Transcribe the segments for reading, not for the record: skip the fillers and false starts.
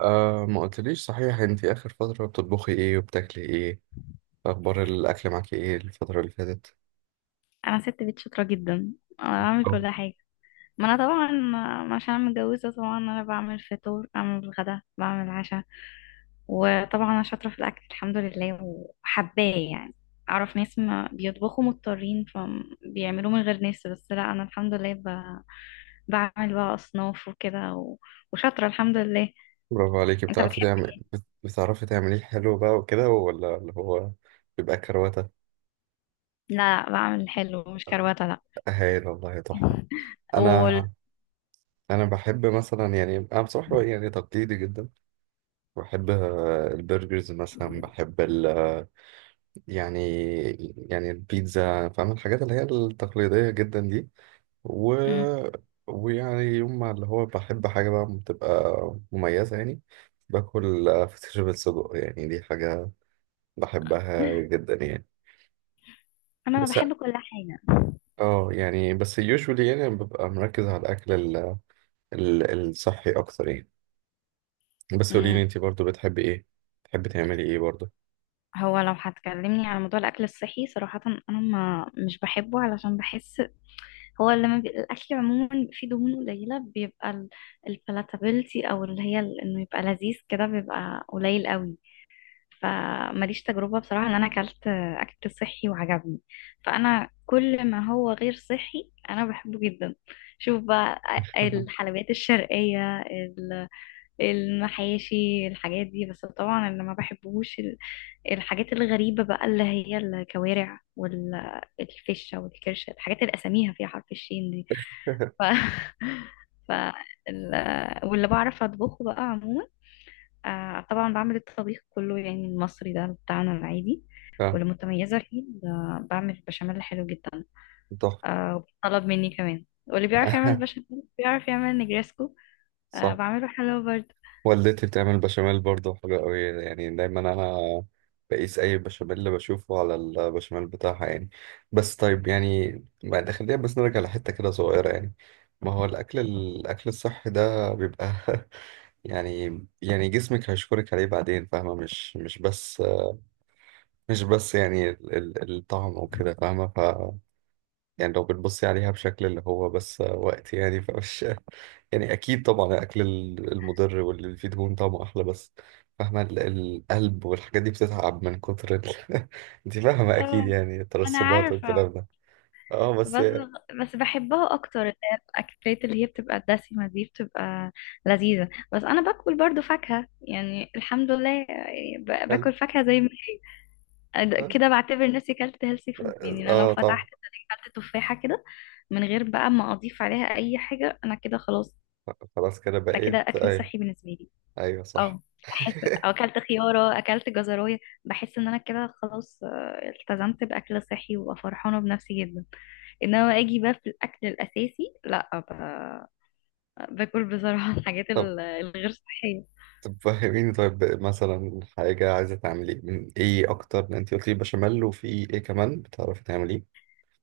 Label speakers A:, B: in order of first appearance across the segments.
A: آه، ما قلتليش صحيح، انت اخر فترة بتطبخي ايه وبتاكلي ايه؟ اخبار الاكل معاكي ايه الفترة اللي فاتت؟
B: انا ست بيت شاطره جدا. انا بعمل
A: أو.
B: كل حاجه. ما انا طبعا عشان انا متجوزه. طبعا انا بعمل فطور، بعمل غدا، بعمل عشاء. وطبعا انا شاطره في الاكل الحمد لله وحباه يعني. اعرف ناس ما بيطبخوا مضطرين فبيعملوه من غير ناس، بس لا انا الحمد لله بعمل بقى اصناف وكده وشاطره الحمد لله.
A: برافو عليكي،
B: انت
A: بتعرفي
B: بتحب
A: تعمل
B: إيه؟
A: بتعرفي تعمليه حلو بقى وكده، ولا اللي هو بيبقى كروتة؟
B: لا بعمل حلو مش كروته، لا.
A: هايل والله، تحفة.
B: وال...
A: انا انا بحب مثلا، يعني انا بصراحة يعني تقليدي جدا. بحب البرجرز مثلا، بحب ال آه، يعني، البيتزا، فاهم الحاجات اللي هي التقليدية جدا دي. و...
B: م.
A: ويعني يوم ما اللي هو بحب حاجة بقى بتبقى مميزة يعني. باكل فسيخ بالسجق، يعني دي حاجة بحبها جدا يعني.
B: انا
A: بس
B: بحب كل حاجه.
A: اه، يعني بس usually يعني ببقى مركز على الأكل الصحي أكتر يعني. بس قوليلي انتي برضو بتحبي ايه؟ بتحبي تعملي ايه برضو؟
B: هو لو هتكلمني على موضوع الاكل الصحي صراحه، انا ما مش بحبه علشان بحس هو لما الاكل عموما بيبقى فيه دهون قليله، بيبقى البلاتابيلتي او اللي هي انه يبقى لذيذ كده بيبقى قليل قوي. فماليش تجربه بصراحه ان انا اكلت اكل صحي وعجبني. فانا كل ما هو غير صحي انا بحبه جدا. شوف بقى، الحلويات الشرقيه المحاشي، الحاجات دي. بس طبعا اللي ما بحبوش الحاجات الغريبة بقى اللي هي الكوارع والفشة والكرشة، الحاجات اللي أساميها فيها حرف الشين دي. ف... ف... ال... واللي بعرف أطبخه بقى عموما، طبعا بعمل الطبيخ كله يعني المصري ده بتاعنا العادي.
A: اه،
B: والمتميزة فيه بعمل بشاميل حلو جدا.
A: تحفة.
B: وطلب مني كمان. واللي بيعرف يعمل بشاميل بيعرف يعمل نجريسكو. آه
A: صح.
B: بعمله حلو برضه.
A: والدتي بتعمل بشاميل برضه حلو قوي، يعني دايما انا بقيس اي بشاميل اللي بشوفه على البشاميل بتاعها يعني. بس طيب يعني، بعد خلينا بس نرجع لحتة كده صغيرة يعني. ما هو الاكل الصحي ده بيبقى، يعني جسمك هيشكرك عليه بعدين، فاهمة؟ مش بس، مش بس يعني الطعم وكده، فاهمة؟ يعني لو بتبصي عليها بشكل اللي هو بس وقت يعني، فمش يعني أكيد طبعا الأكل المضر واللي فيه دهون طعمه أحلى، بس فاهمة القلب والحاجات دي بتتعب من كتر أنت فاهمة أكيد
B: اه،
A: يعني،
B: أنا
A: الترسبات
B: عارفة.
A: والكلام ده. أه بس
B: بس بس بحبها اكتر اللي هي الاكلات اللي هي بتبقى الدسمه دي. بتبقى لذيذه بس انا باكل برضو فاكهه يعني الحمد لله، يعني
A: هل
B: باكل فاكهه زي ما هي
A: هل-
B: كده. بعتبر نفسي كلت هيلثي فود، يعني انا لو
A: أه طبعا.
B: فتحت كلت تفاحه كده من غير بقى ما اضيف عليها اي حاجه، انا كده خلاص.
A: خلاص كده
B: ده كده
A: بقيت
B: اكل
A: أيوه.
B: صحي بالنسبه لي.
A: أيوه صح.
B: اه، احس او اكلت خياره، اكلت جزرايه، بحس ان انا كده خلاص التزمت باكل صحي وببقى فرحانه بنفسي جدا. انما اجي بقى في الاكل الاساسي لا باكل بصراحه الحاجات
A: طب
B: الغير صحيه.
A: طب فهميني، طيب مثلا حاجة عايزة تعملي من إيه أكتر؟ أنت قلتي بشاميل، وفي إيه كمان بتعرفي تعمليه؟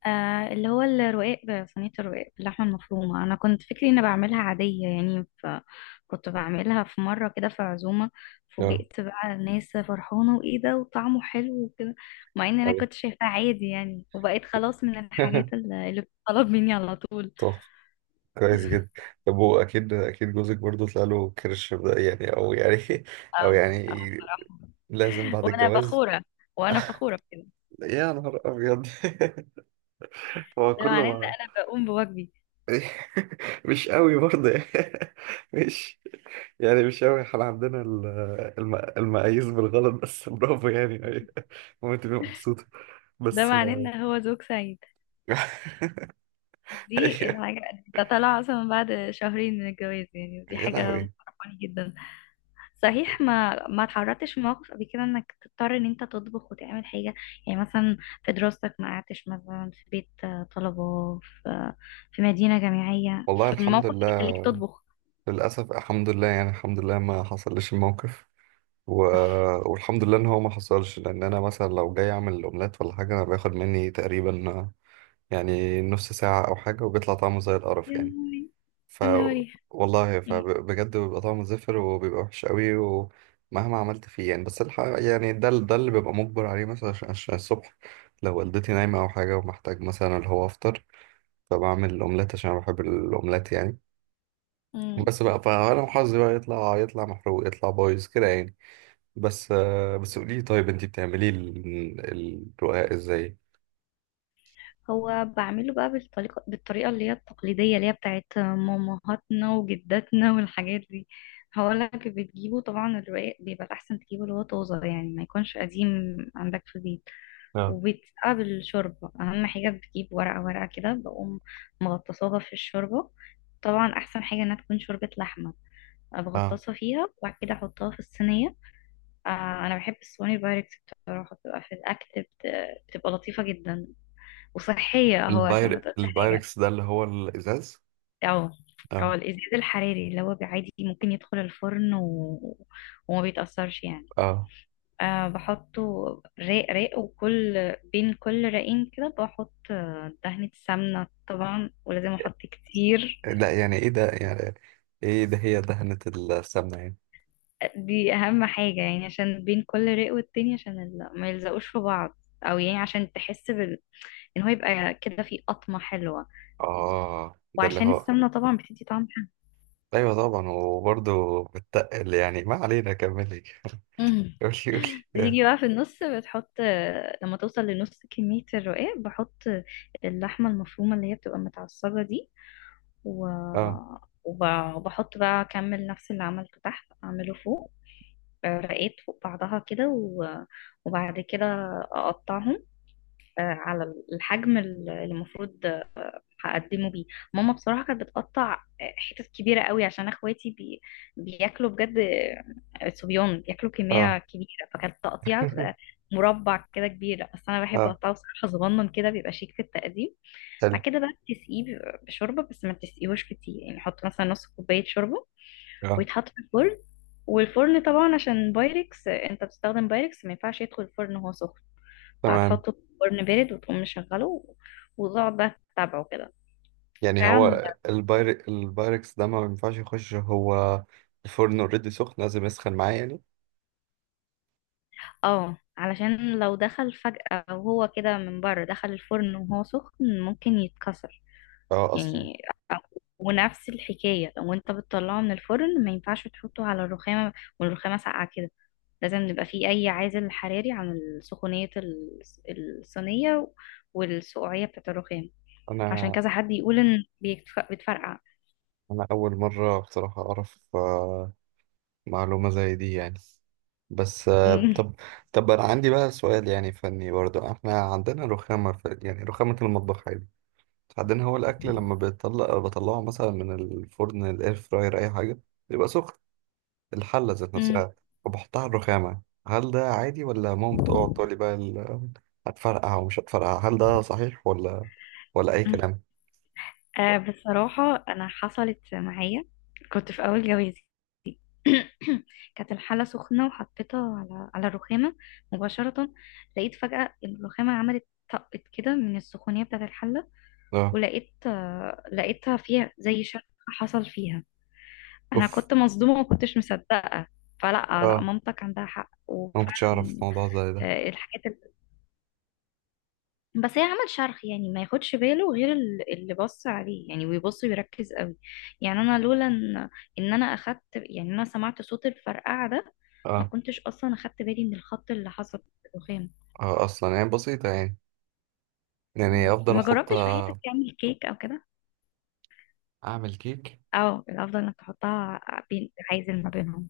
B: آه اللي هو الرقاق صينيه الرقاق باللحمه المفرومه. انا كنت فكري اني بعملها عاديه يعني، فكنت بعملها في مره كده في عزومه.
A: أه،
B: فوجئت بقى الناس فرحانه، وايه ده وطعمه حلو وكده، مع ان انا
A: عارف.
B: كنت شايفاه عادي يعني. وبقيت خلاص من الحاجات اللي بتطلب مني على طول.
A: طب، كويس جدا. طب هو اكيد اكيد جوزك برضه طلع له كرش ده يعني، او يعني او
B: اه اه،
A: يعني
B: بصراحه
A: لازم بعد
B: وانا
A: الجواز.
B: فخوره. وانا فخوره بكده.
A: يا نهار ابيض. هو
B: ده
A: كله
B: معناه ان
A: ما
B: انا بقوم بواجبي.
A: مش قوي برضه يعني. مش يعني مش قوي، احنا عندنا المقاييس بالغلط، بس برافو يعني، ايوه ممكن تبقى مبسوطة
B: ده
A: بس.
B: معناه ان هو زوج سعيد. دي
A: ايوه.
B: الحاجة. ده طلع اصلا من بعد شهرين من الجواز يعني، ودي
A: يا
B: حاجة
A: لهوي.
B: مفرحاني جدا. صحيح ما اتعرضتش في موقف قبل كده انك تضطر ان انت تطبخ وتعمل حاجة؟ يعني مثلا في دراستك ما قعدتش مثلا في بيت طلبة، في مدينة جامعية
A: والله
B: في
A: الحمد
B: الموقف اللي
A: لله،
B: يخليك تطبخ؟
A: للأسف الحمد لله يعني، الحمد لله ما حصلش الموقف. و... والحمد لله ان هو ما حصلش، لان انا مثلا لو جاي اعمل اومليت ولا حاجه انا بياخد مني تقريبا يعني نص ساعه او حاجه، وبيطلع طعمه زي القرف
B: يا
A: يعني.
B: نهاري،
A: ف
B: يا نهاري.
A: والله فبجد بيبقى طعمه زفر وبيبقى وحش قوي، ومهما عملت فيه يعني. بس الحقيقه يعني ده ده اللي ببقى مجبر عليه مثلا، عشان الصبح لو والدتي نايمه او حاجه ومحتاج مثلا اللي هو افطر، فبعمل اومليت عشان أنا بحب الاومليت يعني.
B: مم.
A: بس بقى، فانا وحظي بقى يطلع محروق، يطلع بايظ كده يعني. بس آه، بس قولي لي طيب انت بتعملي الرقاق ازاي؟
B: هو بعمله بقى بالطريقة اللي هي التقليدية اللي هي بتاعت مامهاتنا وجداتنا والحاجات دي. هقول لك، بتجيبه طبعا الرقاق بيبقى الأحسن تجيبه اللي هو طازة يعني، ما يكونش قديم عندك في البيت.
A: اه.
B: وبتسقى بالشوربة. أهم حاجة بتجيب ورقة ورقة كده، بقوم مغطساها في الشوربة. طبعا أحسن حاجة إنها تكون شوربة لحمة.
A: اه.
B: بغطسها فيها وبعد كده أحطها في الصينية. آه أنا بحب الصواني البايركس بصراحة، بتبقى في الأكل بتبقى لطيفة جدا وصحية اهو عشان ما
A: الباير
B: تقولش حاجة.
A: البايركس ده اللي هو الازاز؟
B: اه. اه
A: اه.
B: الإزاز الحراري اللي هو عادي ممكن يدخل الفرن وما بيتأثرش يعني.
A: اه.
B: بحطه راق راق، وكل بين كل رقين كده بحط دهنة سمنة طبعا، ولازم أحط كتير.
A: لا، يعني ايه ده يعني؟ ايه ده؟ هي دهنة السمنة يعني؟
B: دي أهم حاجة يعني، عشان بين كل راق والتاني، عشان ما يلزقوش في بعض. أو يعني عشان تحس إن هو يبقى كده فيه قطمة حلوة.
A: اه ده اللي
B: وعشان
A: هو،
B: السمنة طبعا بتدي طعم
A: ايوه طبعا، وبرضه بتتقل يعني، ما علينا كملي.
B: حلو.
A: قولي، قولي.
B: بيجي بقى في النص بتحط، لما توصل لنص كمية الرقاق بحط اللحمة المفرومة اللي هي بتبقى متعصجة دي. و...
A: اه.
B: وبحط بقى، أكمل نفس اللي عملته تحت أعمله فوق. رقات فوق بعضها كده، وبعد كده أقطعهم على الحجم اللي المفروض هقدمه بيه. ماما بصراحة كانت بتقطع حتت كبيرة قوي عشان اخواتي بياكلوا بجد. صبيان بياكلوا
A: اه.
B: كمية كبيرة، فكانت التقطيعة بتبقى مربع كده كبير. بس انا بحب
A: اه،
B: اقطعه صراحة صغنن كده، بيبقى شيك في التقديم.
A: حلو.
B: بعد كده بقى بتسقيه بشوربة، بس ما تسقيهوش كتير يعني، حط مثلا نص كوباية شوربة.
A: اه
B: ويتحط في الفرن. والفرن طبعا عشان بايركس انت بتستخدم بايركس ما ينفعش يدخل الفرن وهو سخن،
A: تمام.
B: فهتحطه في فرن بارد وتقوم مشغله، وتقعد بقى تتابعه كده.
A: يعني
B: فعلا.
A: هو الباير البايركس ده ما ينفعش يخش هو الفرن اوريدي سخن، لازم يسخن معاه يعني؟
B: اه علشان لو دخل فجأة وهو كده من بره، دخل الفرن وهو سخن ممكن يتكسر
A: اه اصلا.
B: يعني. ونفس الحكاية لو انت بتطلعه من الفرن ما ينفعش تحطه على الرخامة والرخامة ساقعة كده. لازم يبقى فيه أي عازل حراري عن سخونية الصينية والسقوعية بتاعة الرخام. عشان
A: انا
B: كذا حد يقول إن بتفرقع.
A: انا اول مره بصراحه اعرف آه، معلومه زي دي يعني. بس آه، طب انا عندي بقى سؤال يعني فني برضو. احنا عندنا رخامه في يعني رخامه المطبخ عادي عندنا. هو الاكل لما بيطلع، بطلعه مثلا من الفرن، الاير فراير، اي حاجه، بيبقى سخن الحله ذات نفسها، وبحطها على الرخامه. هل ده عادي، ولا ماما بتقعد تقول لي بقى هتفرقع ومش هتفرقع؟ هل ده صحيح، ولا اي كلام؟
B: آه بصراحة أنا حصلت معايا، كنت في أول جوازي. كانت الحلة سخنة وحطيتها على الرخامة مباشرة، لقيت فجأة الرخامة عملت، طقت كده من السخونية بتاعة الحلة.
A: اه.
B: ولقيت لقيتها فيها زي شرخ حصل فيها. أنا
A: اوف.
B: كنت مصدومة وما كنتش مصدقة. فلا لا،
A: آه.
B: مامتك عندها حق
A: ما كنتش
B: وفعلا.
A: اعرف موضوع زي ده.
B: الحاجات، بس هي عمل شرح يعني ما ياخدش باله غير اللي بص عليه يعني، ويبص ويركز قوي. يعني انا لولا ان انا اخدت، يعني انا سمعت صوت الفرقعه ده، ما
A: اه،
B: كنتش اصلا اخدت بالي من الخط اللي حصل في الرخام.
A: آه اصلا يعني بسيطه يعني، يعني
B: مم.
A: افضل
B: ما
A: احط.
B: جربتش في حياتك تعمل كيك او كده؟
A: اعمل كيك؟
B: او الافضل انك تحطها بين عايزل ما بينهم.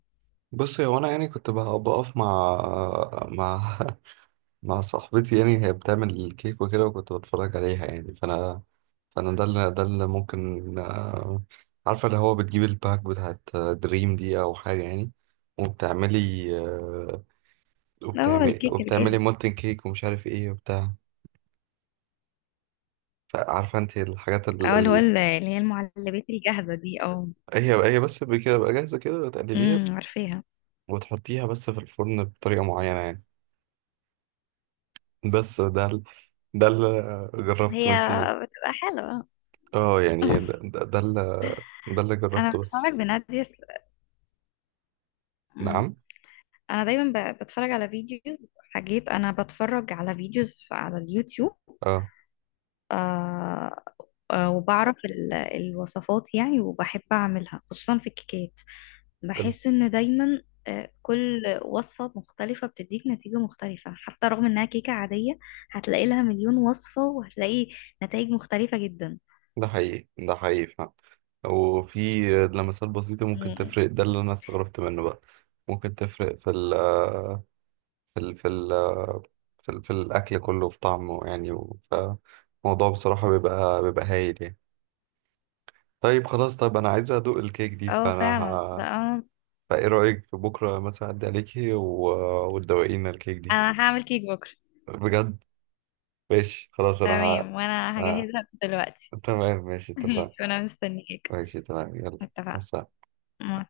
A: بص، هو انا يعني كنت بقف مع مع صاحبتي يعني، هي بتعمل الكيك وكده وكنت بتفرج عليها يعني. فانا ده اللي ممكن آه، عارفه اللي هو بتجيب الباك بتاعت دريم دي او حاجه يعني، وبتعملي آه،
B: اه، الكيك
A: وبتعملي
B: الجاهز
A: مولتن كيك ومش عارف ايه وبتاع. فعارفه انت الحاجات
B: او اللي هو اللي هي المعلبات الجاهزه دي او
A: هي، بس كده بقى جاهزه كده تقلبيها
B: عارفاها.
A: وتحطيها بس في الفرن بطريقة معينة يعني. بس ده ده اللي جربته
B: هي
A: انتي.
B: بتبقى حلوه.
A: اه يعني ده اللي
B: انا
A: جربته بس.
B: بتفرج بنادية.
A: نعم.
B: انا دايما بتفرج على فيديوز، حاجات انا بتفرج على فيديوز على اليوتيوب.
A: اه
B: آه وبعرف الوصفات يعني، وبحب اعملها خصوصا في الكيكات.
A: ال-
B: بحس ان دايما كل وصفة مختلفة بتديك نتيجة مختلفة، حتى رغم انها كيكة عادية هتلاقي لها مليون وصفة وهتلاقي نتائج مختلفة جدا.
A: ده حقيقي، ده حقيقي فعلا. وفي لمسات بسيطة ممكن
B: مم.
A: تفرق، ده اللي أنا استغربت منه بقى. ممكن تفرق في ال في ال في ال في, ال في الأكل كله في طعمه يعني. فالموضوع بصراحة بيبقى هايل يعني. طيب خلاص، طب أنا عايز أدوق الكيك دي،
B: اه
A: فأنا
B: فعلا ده انا.
A: فايه رأيك بكرة مثلا أعدي عليكي وتدوقينا الكيك دي؟
B: أنا هعمل كيك بكرة.
A: بجد. ماشي، خلاص، أنا
B: تمام وانا
A: آه.
B: هجهزها دلوقتي.
A: تمام، ماشي، اتفقنا.
B: ماشي وانا مستنيك.
A: ماشي تمام، يلا،
B: اتفقنا.
A: مع السلامة.
B: مع السلامة.